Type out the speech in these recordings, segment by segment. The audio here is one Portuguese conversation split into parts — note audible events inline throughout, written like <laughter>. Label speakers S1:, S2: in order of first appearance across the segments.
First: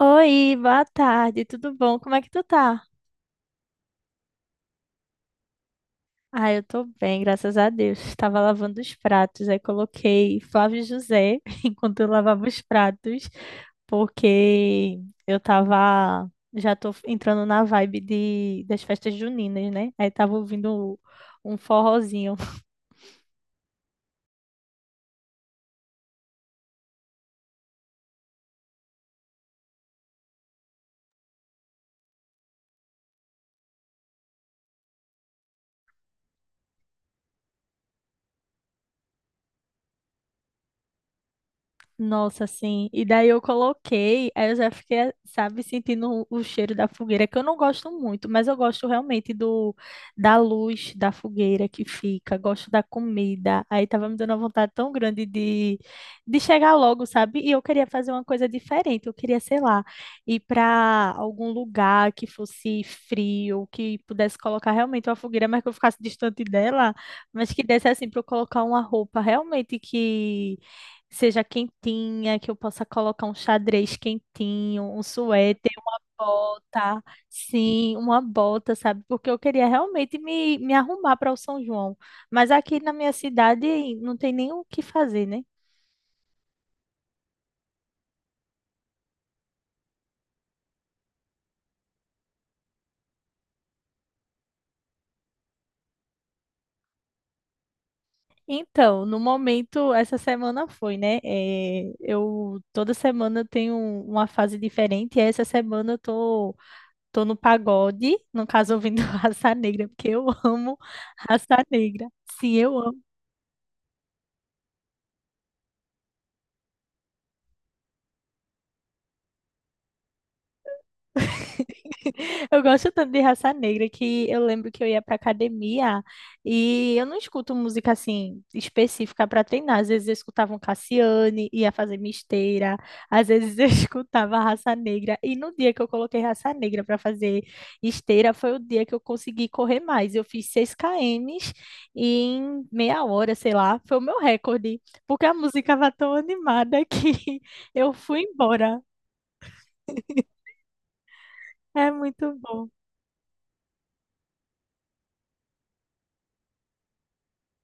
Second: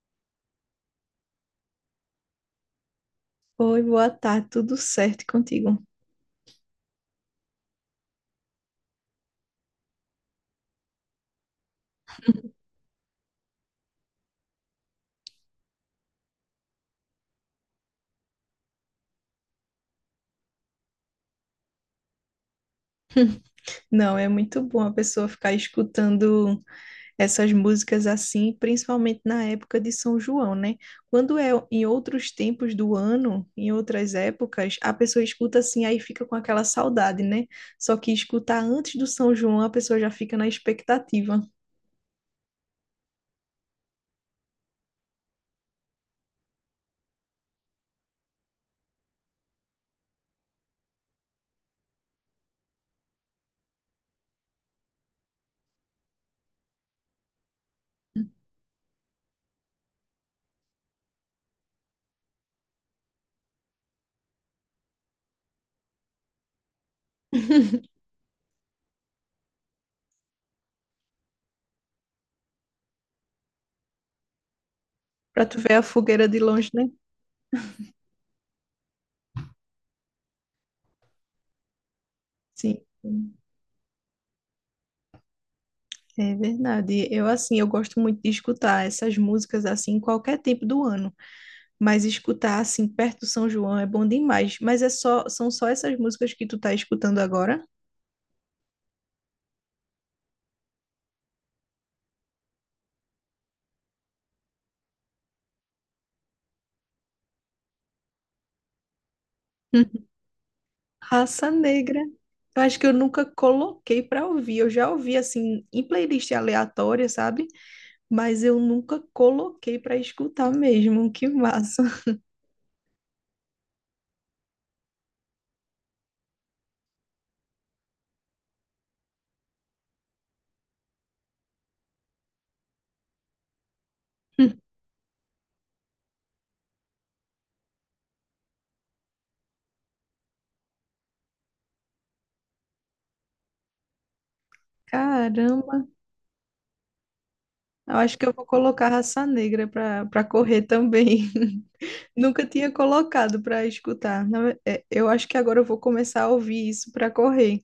S1: Oi, boa tarde, tudo bom? Como é que tu tá?
S2: Oi, boa tarde, tudo certo contigo?
S1: Ah, eu tô bem, graças a Deus. Estava lavando os pratos, aí coloquei Flávio José <laughs> enquanto eu lavava os pratos, porque eu tava, já tô entrando na vibe das festas juninas, né? Aí tava ouvindo um forrozinho.
S2: Não, é muito bom a pessoa ficar escutando essas músicas assim, principalmente na época de São João, né? Quando é em outros tempos do ano, em outras épocas, a pessoa escuta assim, aí fica com aquela saudade, né? Só que escutar antes do São João, a pessoa já fica na expectativa,
S1: Nossa, sim. E daí eu coloquei, aí eu já fiquei, sabe, sentindo o cheiro da fogueira, que eu não gosto muito, mas eu gosto realmente do da luz da fogueira que fica, gosto da comida. Aí tava me dando uma vontade tão grande de chegar logo, sabe? E eu queria fazer uma coisa diferente, eu queria, sei lá, ir para algum lugar que fosse frio, que pudesse colocar realmente uma fogueira, mas que eu ficasse distante dela, mas que desse assim para eu colocar uma roupa realmente que seja quentinha, que eu possa colocar um xadrez quentinho, um
S2: para tu
S1: suéter,
S2: ver a
S1: uma
S2: fogueira de longe, né?
S1: bota, sim, uma bota, sabe? Porque eu queria realmente me arrumar para o São João, mas aqui
S2: Sim.
S1: na minha cidade não tem nem o que fazer, né?
S2: É verdade. Eu assim, eu gosto muito de escutar essas músicas assim em qualquer tempo do ano. Mas escutar assim perto do São João é bom demais. Mas são só essas músicas que tu tá escutando agora?
S1: Então, no momento, essa semana foi, né? Eu toda semana eu tenho uma fase diferente, e essa semana eu tô no pagode, no caso ouvindo <laughs> Raça Negra, porque
S2: <laughs>
S1: eu amo
S2: Raça
S1: Raça
S2: Negra.
S1: Negra. Sim,
S2: Eu
S1: eu
S2: acho que eu
S1: amo.
S2: nunca coloquei pra ouvir. Eu já ouvi assim em playlist aleatória, sabe? Mas eu nunca coloquei pra escutar mesmo. Que massa.
S1: <laughs> Eu gosto tanto de Raça Negra que eu lembro que eu ia pra academia e eu não escuto música assim específica para treinar. Às vezes eu escutava um Cassiane, ia fazer minha esteira, às vezes eu <laughs> escutava Raça
S2: <laughs>
S1: Negra. E no dia que eu coloquei Raça Negra para fazer esteira, foi o dia que eu consegui correr mais. Eu fiz 6 km em meia hora, sei lá, foi o meu recorde, porque a música
S2: Caramba.
S1: estava tão animada que <laughs> eu
S2: Eu acho
S1: fui
S2: que eu vou
S1: embora.
S2: colocar Raça Negra pra para correr também.
S1: É
S2: <laughs>
S1: muito
S2: Nunca
S1: bom.
S2: tinha colocado pra escutar. Eu acho que agora eu vou começar a ouvir isso pra correr.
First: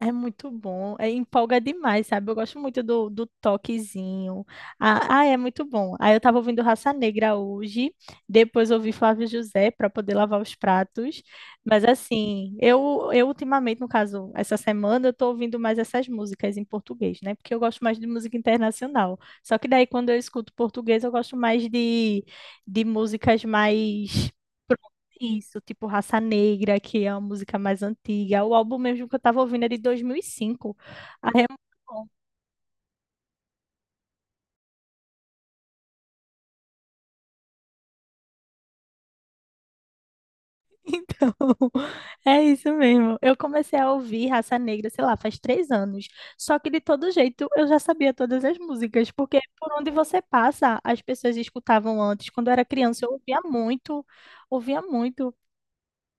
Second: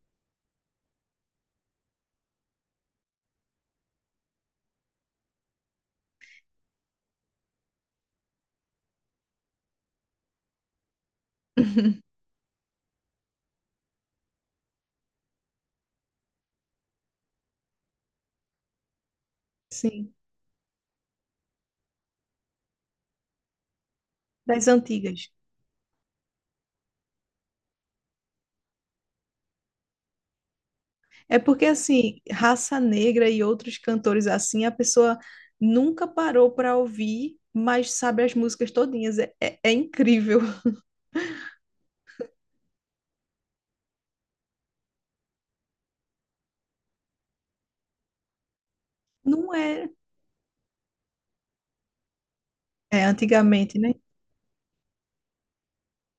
S1: É muito bom, é, empolga demais, sabe? Eu gosto muito do toquezinho. Ah, ah, é muito bom. Aí eu tava ouvindo Raça Negra hoje, depois ouvi Flávio José para poder lavar os pratos. Mas
S2: <laughs>
S1: assim, eu ultimamente, no caso, essa semana, eu tô ouvindo mais essas músicas em português, né? Porque eu gosto mais de música internacional. Só que daí, quando
S2: Sim.
S1: eu escuto português, eu gosto mais de músicas mais.
S2: Das antigas.
S1: Isso, tipo Raça Negra, que é a música mais antiga. O álbum mesmo que eu tava ouvindo é de 2005.
S2: É
S1: Aí é muito
S2: porque,
S1: bom.
S2: assim,
S1: <laughs>
S2: Raça Negra e outros cantores assim, a pessoa nunca parou para ouvir, mas sabe as músicas todinhas. É incrível. <laughs>
S1: Então, é isso mesmo. Eu comecei a ouvir Raça Negra, sei lá, faz 3 anos. Só que de todo jeito eu já sabia todas as músicas, porque
S2: Não
S1: por onde
S2: é,
S1: você passa, as pessoas escutavam antes. Quando eu era
S2: é
S1: criança, eu ouvia
S2: antigamente, né?
S1: muito, ouvia muito.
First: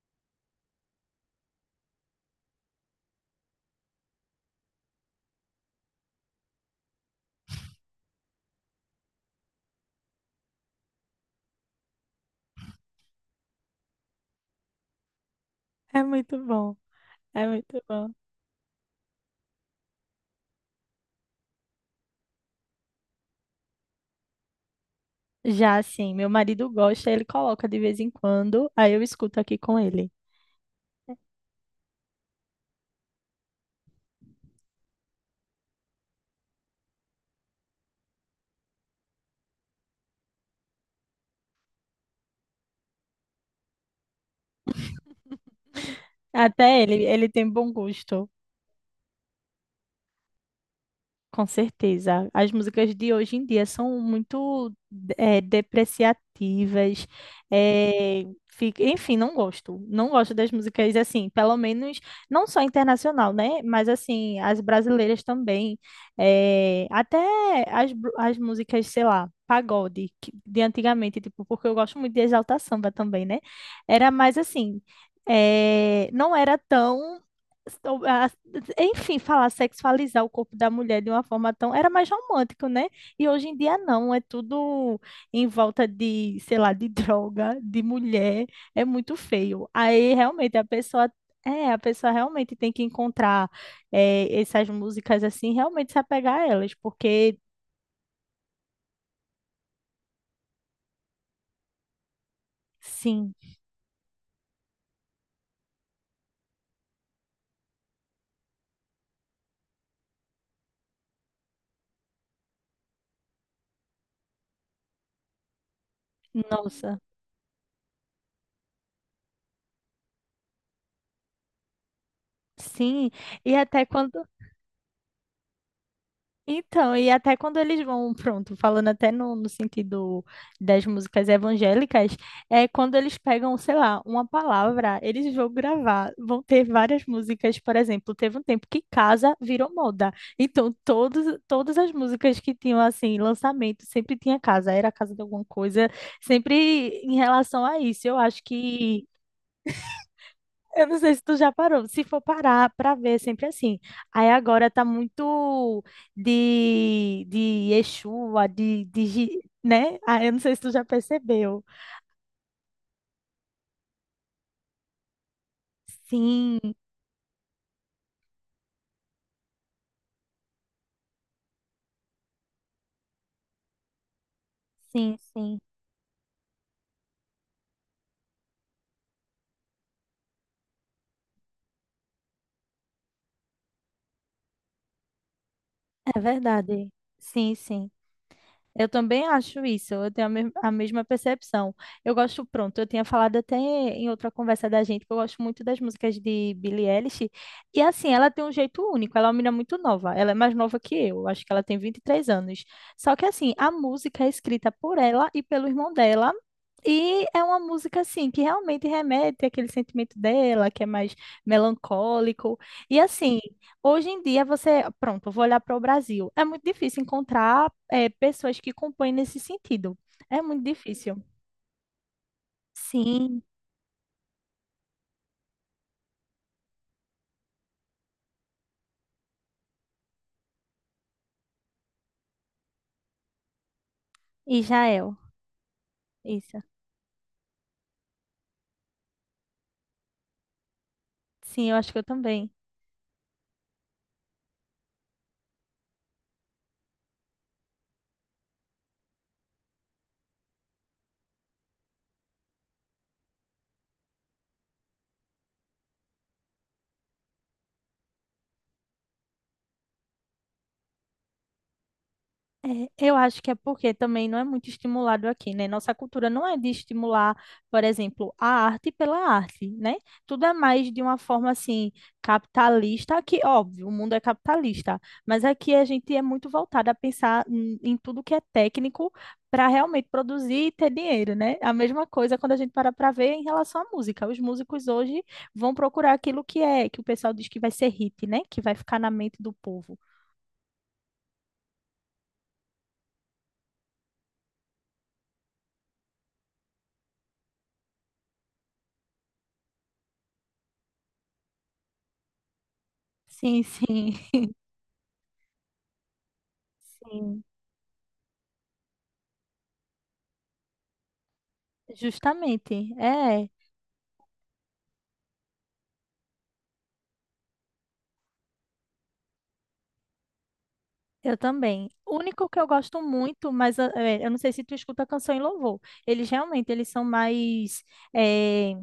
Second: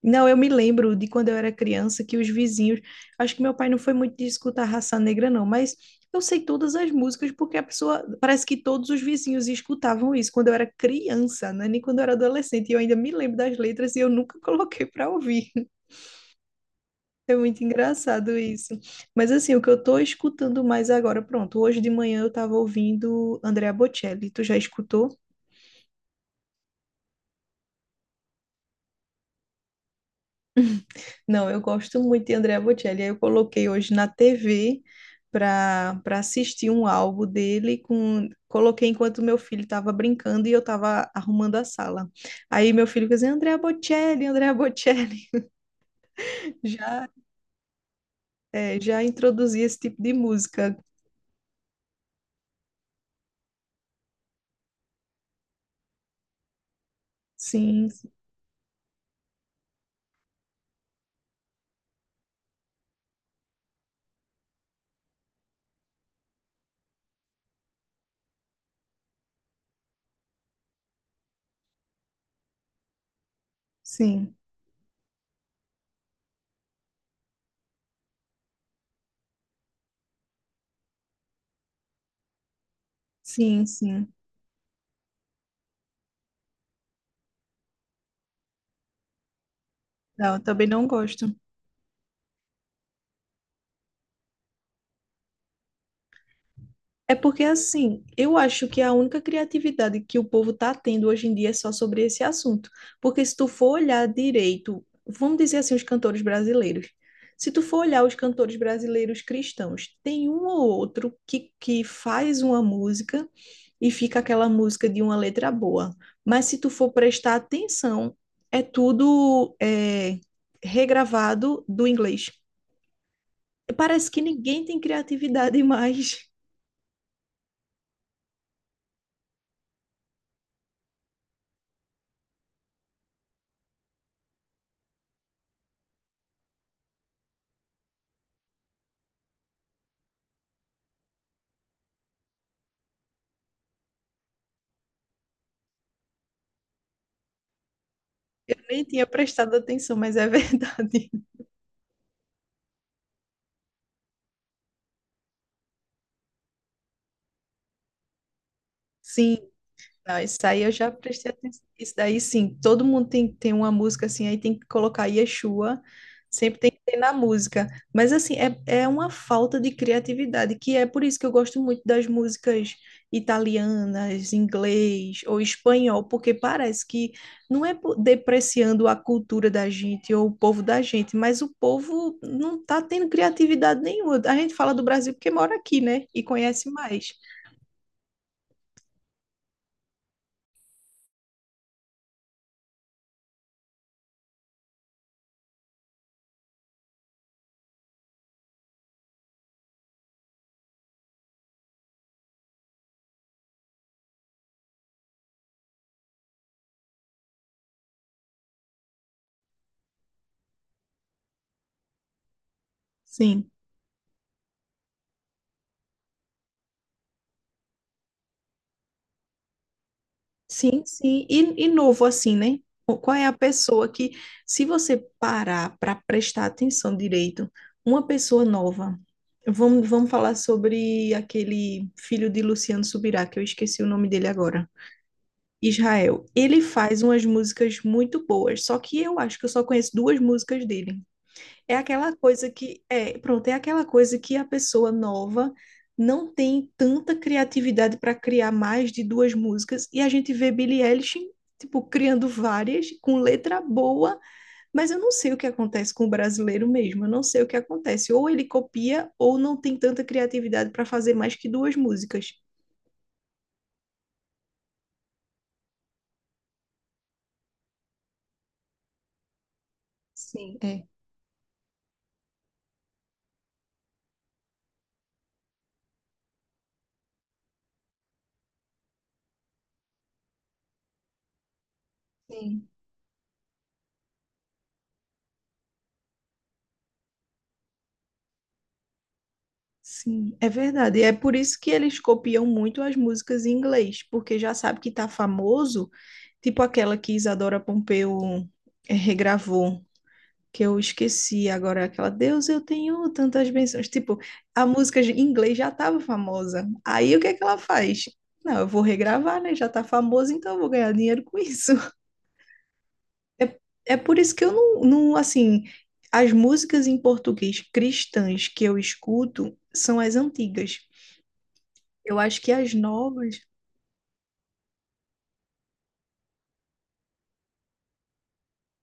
S2: Não, eu me lembro de quando eu era criança que os vizinhos. Acho que meu pai não foi muito de escutar Raça Negra, não, mas eu sei todas as músicas porque a pessoa. Parece que todos os vizinhos escutavam isso quando eu era criança, né? Nem quando eu era adolescente. E eu ainda me lembro das letras e eu nunca <laughs> coloquei para ouvir.
S1: É muito bom,
S2: É
S1: é
S2: muito
S1: muito bom.
S2: engraçado isso. Mas assim, o que eu tô escutando mais agora, pronto, hoje de manhã eu tava ouvindo Andrea Bocelli. Tu já escutou?
S1: Já assim, meu marido gosta, ele coloca de vez em quando, aí eu escuto aqui com ele.
S2: Não, eu gosto muito de Andrea Bocelli. Aí eu coloquei hoje na TV para assistir um álbum dele com coloquei enquanto meu filho estava brincando e eu estava arrumando a sala. Aí meu filho fez assim, Andrea Bocelli, Andrea Bocelli. <laughs>
S1: Até ele,
S2: Já
S1: ele tem bom gosto,
S2: já introduzi esse tipo de música.
S1: com certeza. As músicas de hoje em dia são muito depreciativas.
S2: Sim,
S1: Enfim, não gosto. Não gosto das músicas assim, pelo menos não só internacional, né? Mas assim, as brasileiras também. Até as músicas, sei lá, pagode, de antigamente, tipo, porque eu gosto muito de Exalta Samba também, né? Era
S2: sim,
S1: mais assim. Não era tão so- a- enfim, falar sexualizar o corpo da mulher de uma forma tão. Era mais romântico, né? E hoje em
S2: sim,
S1: dia
S2: sim.
S1: não, é tudo em volta de, sei lá, de droga, de mulher. É muito feio. Aí
S2: Não, eu
S1: realmente a
S2: também não
S1: pessoa.
S2: gosto.
S1: É, a pessoa realmente tem que encontrar essas músicas assim, realmente se apegar a elas,
S2: É
S1: porque
S2: porque assim, eu acho que a única criatividade que o povo está tendo hoje em dia é só sobre esse assunto. Porque
S1: sim,
S2: se tu for olhar direito, vamos dizer assim, os cantores brasileiros. Se tu for olhar os cantores brasileiros cristãos, tem um ou outro que faz uma música e fica aquela música de uma letra boa. Mas se tu for
S1: nossa,
S2: prestar atenção, é tudo é, regravado do inglês.
S1: sim. E até
S2: Parece que
S1: quando.
S2: ninguém tem criatividade <laughs> mais.
S1: Então, e até quando eles vão, <laughs> pronto, falando até no sentido das músicas evangélicas, é quando eles pegam, sei lá, uma palavra, eles vão gravar, vão ter várias músicas, por exemplo, teve um tempo que casa virou moda. Então, todos, todas as músicas que tinham, assim, lançamento, sempre tinha casa, era casa de alguma coisa, sempre em relação a isso. Eu acho
S2: Eu nem
S1: que
S2: tinha prestado atenção, mas é
S1: eu não
S2: verdade.
S1: sei se tu
S2: <laughs>
S1: já parou. Se for parar para ver, é sempre assim. Aí agora tá muito de Exua,
S2: Sim,
S1: né?
S2: não,
S1: Ah, eu
S2: isso
S1: não sei se
S2: aí
S1: tu
S2: eu
S1: já
S2: já prestei
S1: percebeu.
S2: atenção. Isso daí sim, todo mundo tem, tem uma música assim, aí tem que colocar Yeshua,
S1: Sim,
S2: sempre tem que ter na música. Mas assim, é uma falta de criatividade, que é por isso que eu gosto muito das músicas italianas,
S1: sim,
S2: inglês ou
S1: sim.
S2: espanhol, porque parece que não é po- depreciando a cultura da gente ou o povo da gente, mas o povo não tá tendo criatividade nenhuma. A gente fala do Brasil porque mora aqui, né?
S1: É
S2: E conhece
S1: verdade.
S2: mais.
S1: Sim, sim. Eu também acho isso, eu tenho a mesma percepção. Eu gosto, pronto, eu tinha falado até em outra conversa da gente que eu gosto muito das músicas de Billie Eilish. E assim, ela tem um jeito único, ela é uma menina muito nova, ela é mais nova que eu, acho que ela tem 23 anos. Só que assim, a música é escrita por ela e pelo irmão dela. E é uma música assim que realmente remete àquele sentimento dela, que é mais melancólico. E assim,
S2: Sim.
S1: hoje em dia, você, pronto, eu vou olhar para o Brasil. É muito difícil encontrar, pessoas que compõem nesse sentido. É muito
S2: Sim,
S1: difícil.
S2: sim. E novo assim, né? O- qual é a
S1: Sim,
S2: pessoa que, se você parar para prestar atenção direito, uma pessoa nova. Vamos falar sobre aquele filho de Luciano Subirá, que eu esqueci o nome dele agora.
S1: Israel.
S2: Israel.
S1: Isso.
S2: Ele faz umas músicas muito boas, só que eu acho que eu só conheço duas músicas dele.
S1: Sim, eu
S2: É
S1: acho que eu
S2: aquela coisa
S1: também.
S2: que é, pronto, é aquela coisa que a pessoa nova não tem tanta criatividade para criar mais de duas músicas e a gente vê Billie Eilish tipo criando várias com letra boa, mas eu não sei o que acontece com o brasileiro mesmo, eu não sei o que acontece, ou ele copia ou não tem tanta criatividade para fazer mais que duas músicas.
S1: É, eu acho que é porque também não é muito estimulado aqui, né? Nossa cultura não é de estimular, por exemplo, a arte pela arte, né? Tudo é
S2: Sim, é.
S1: mais de uma forma assim capitalista, que óbvio, o mundo é capitalista, mas aqui a gente é muito voltado a pensar em tudo que é técnico para realmente produzir e ter dinheiro, né? A mesma coisa quando a
S2: Sim.
S1: gente para para ver em relação à música. Os músicos hoje vão procurar aquilo que é, que o pessoal diz que vai ser hit, né? Que vai ficar na mente do povo.
S2: Sim, é verdade. E é por isso que eles copiam muito as músicas em inglês, porque já sabe que tá famoso. Tipo aquela que Isadora Pompeu regravou, que eu esqueci agora, aquela Deus, eu tenho tantas
S1: Sim,
S2: bênçãos.
S1: sim.
S2: Tipo,
S1: <laughs>
S2: em inglês já estava famosa. Aí o que é que
S1: Sim.
S2: ela faz? Não, eu vou regravar, né? Já tá famosa, então eu vou ganhar dinheiro com isso. <laughs>
S1: Justamente, é,
S2: É, é por isso que eu não, não, assim, as músicas em português cristãs que eu escuto são as antigas.
S1: eu também. O
S2: Eu acho
S1: único
S2: que
S1: que eu
S2: as
S1: gosto
S2: novas.
S1: muito, mas ah, eu não sei se tu escuta canção e louvor. Eles realmente, eles são mais eh,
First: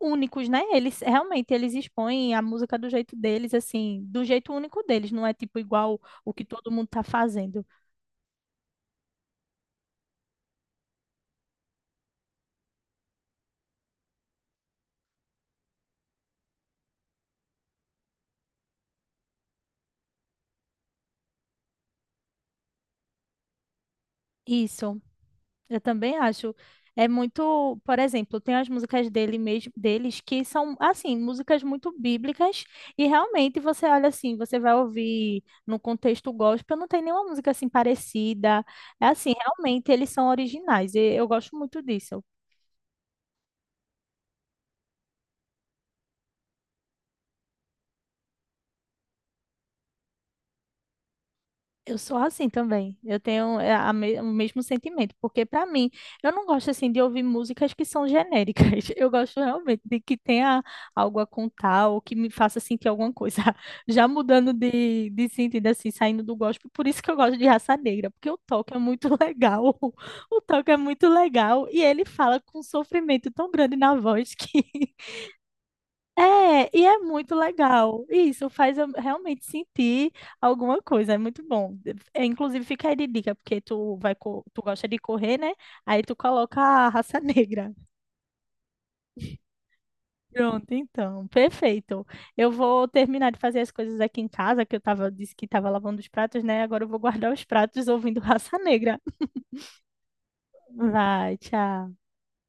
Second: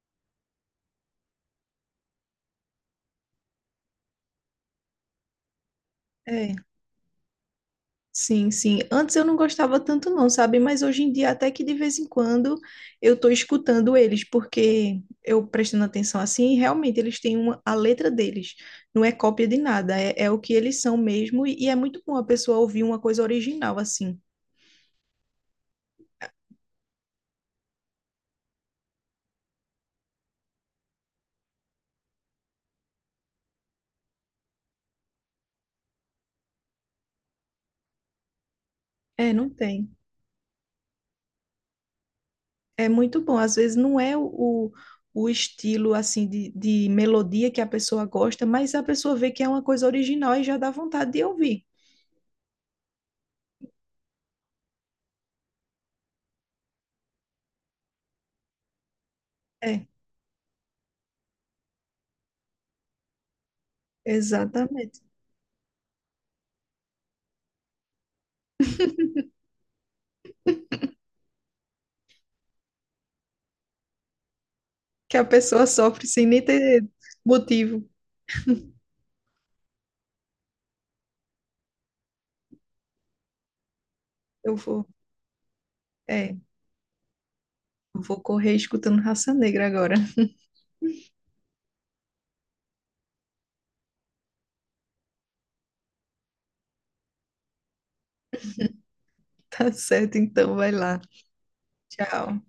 S1: únicos, né? Eles realmente, eles expõem a música do jeito deles, assim, do jeito único deles, não é tipo igual o que
S2: É,
S1: todo mundo tá fazendo.
S2: sim, sim. Antes eu não gostava tanto não, sabe? Mas hoje em dia até que de vez em quando eu tô escutando eles, porque eu prestando atenção assim, realmente eles têm uma, a letra deles. Não é cópia de nada, é o que eles são mesmo e é muito bom a pessoa ouvir uma coisa original assim.
S1: Isso. Eu também acho. É muito, por exemplo, tem as músicas dele mesmo, deles que são assim, músicas muito bíblicas e realmente você olha assim, você vai ouvir no contexto gospel, não tem nenhuma música assim parecida. É
S2: É,
S1: assim,
S2: não tem.
S1: realmente eles são originais e eu gosto muito disso.
S2: É muito bom. Às vezes não é o, o estilo assim de melodia que a pessoa gosta, mas a pessoa vê que é uma coisa original e já dá vontade de ouvir.
S1: Eu sou assim também. Eu tenho é, o mesmo sentimento, porque para mim, eu não gosto assim de ouvir músicas que são genéricas. <laughs> Eu gosto realmente
S2: É,
S1: de que tenha algo a contar ou que me faça sentir alguma coisa. <laughs> Já mudando
S2: exatamente.
S1: de sentido assim, saindo do gospel, por isso que eu gosto de Raça Negra, porque o toque é muito <laughs> legal. O toque é muito legal e ele fala com um sofrimento tão grande na voz que <laughs>
S2: Que a pessoa sofre sem nem
S1: é,
S2: ter
S1: e é muito
S2: motivo.
S1: legal. Isso faz eu realmente sentir alguma coisa, é muito bom. É, inclusive, fica aí de dica, porque tu vai,
S2: Eu
S1: tu gosta
S2: vou,
S1: de correr, né? Aí tu
S2: é,
S1: coloca a Raça <laughs> Negra.
S2: eu vou correr escutando Raça Negra agora. <laughs>
S1: Pronto, então, perfeito. Eu vou terminar de fazer as coisas aqui em casa, que eu tava, disse que estava lavando os pratos, né? Agora eu vou guardar os pratos ouvindo Raça Negra.
S2: Tá certo, então, vai lá.
S1: Vai, tchau.
S2: Tchau.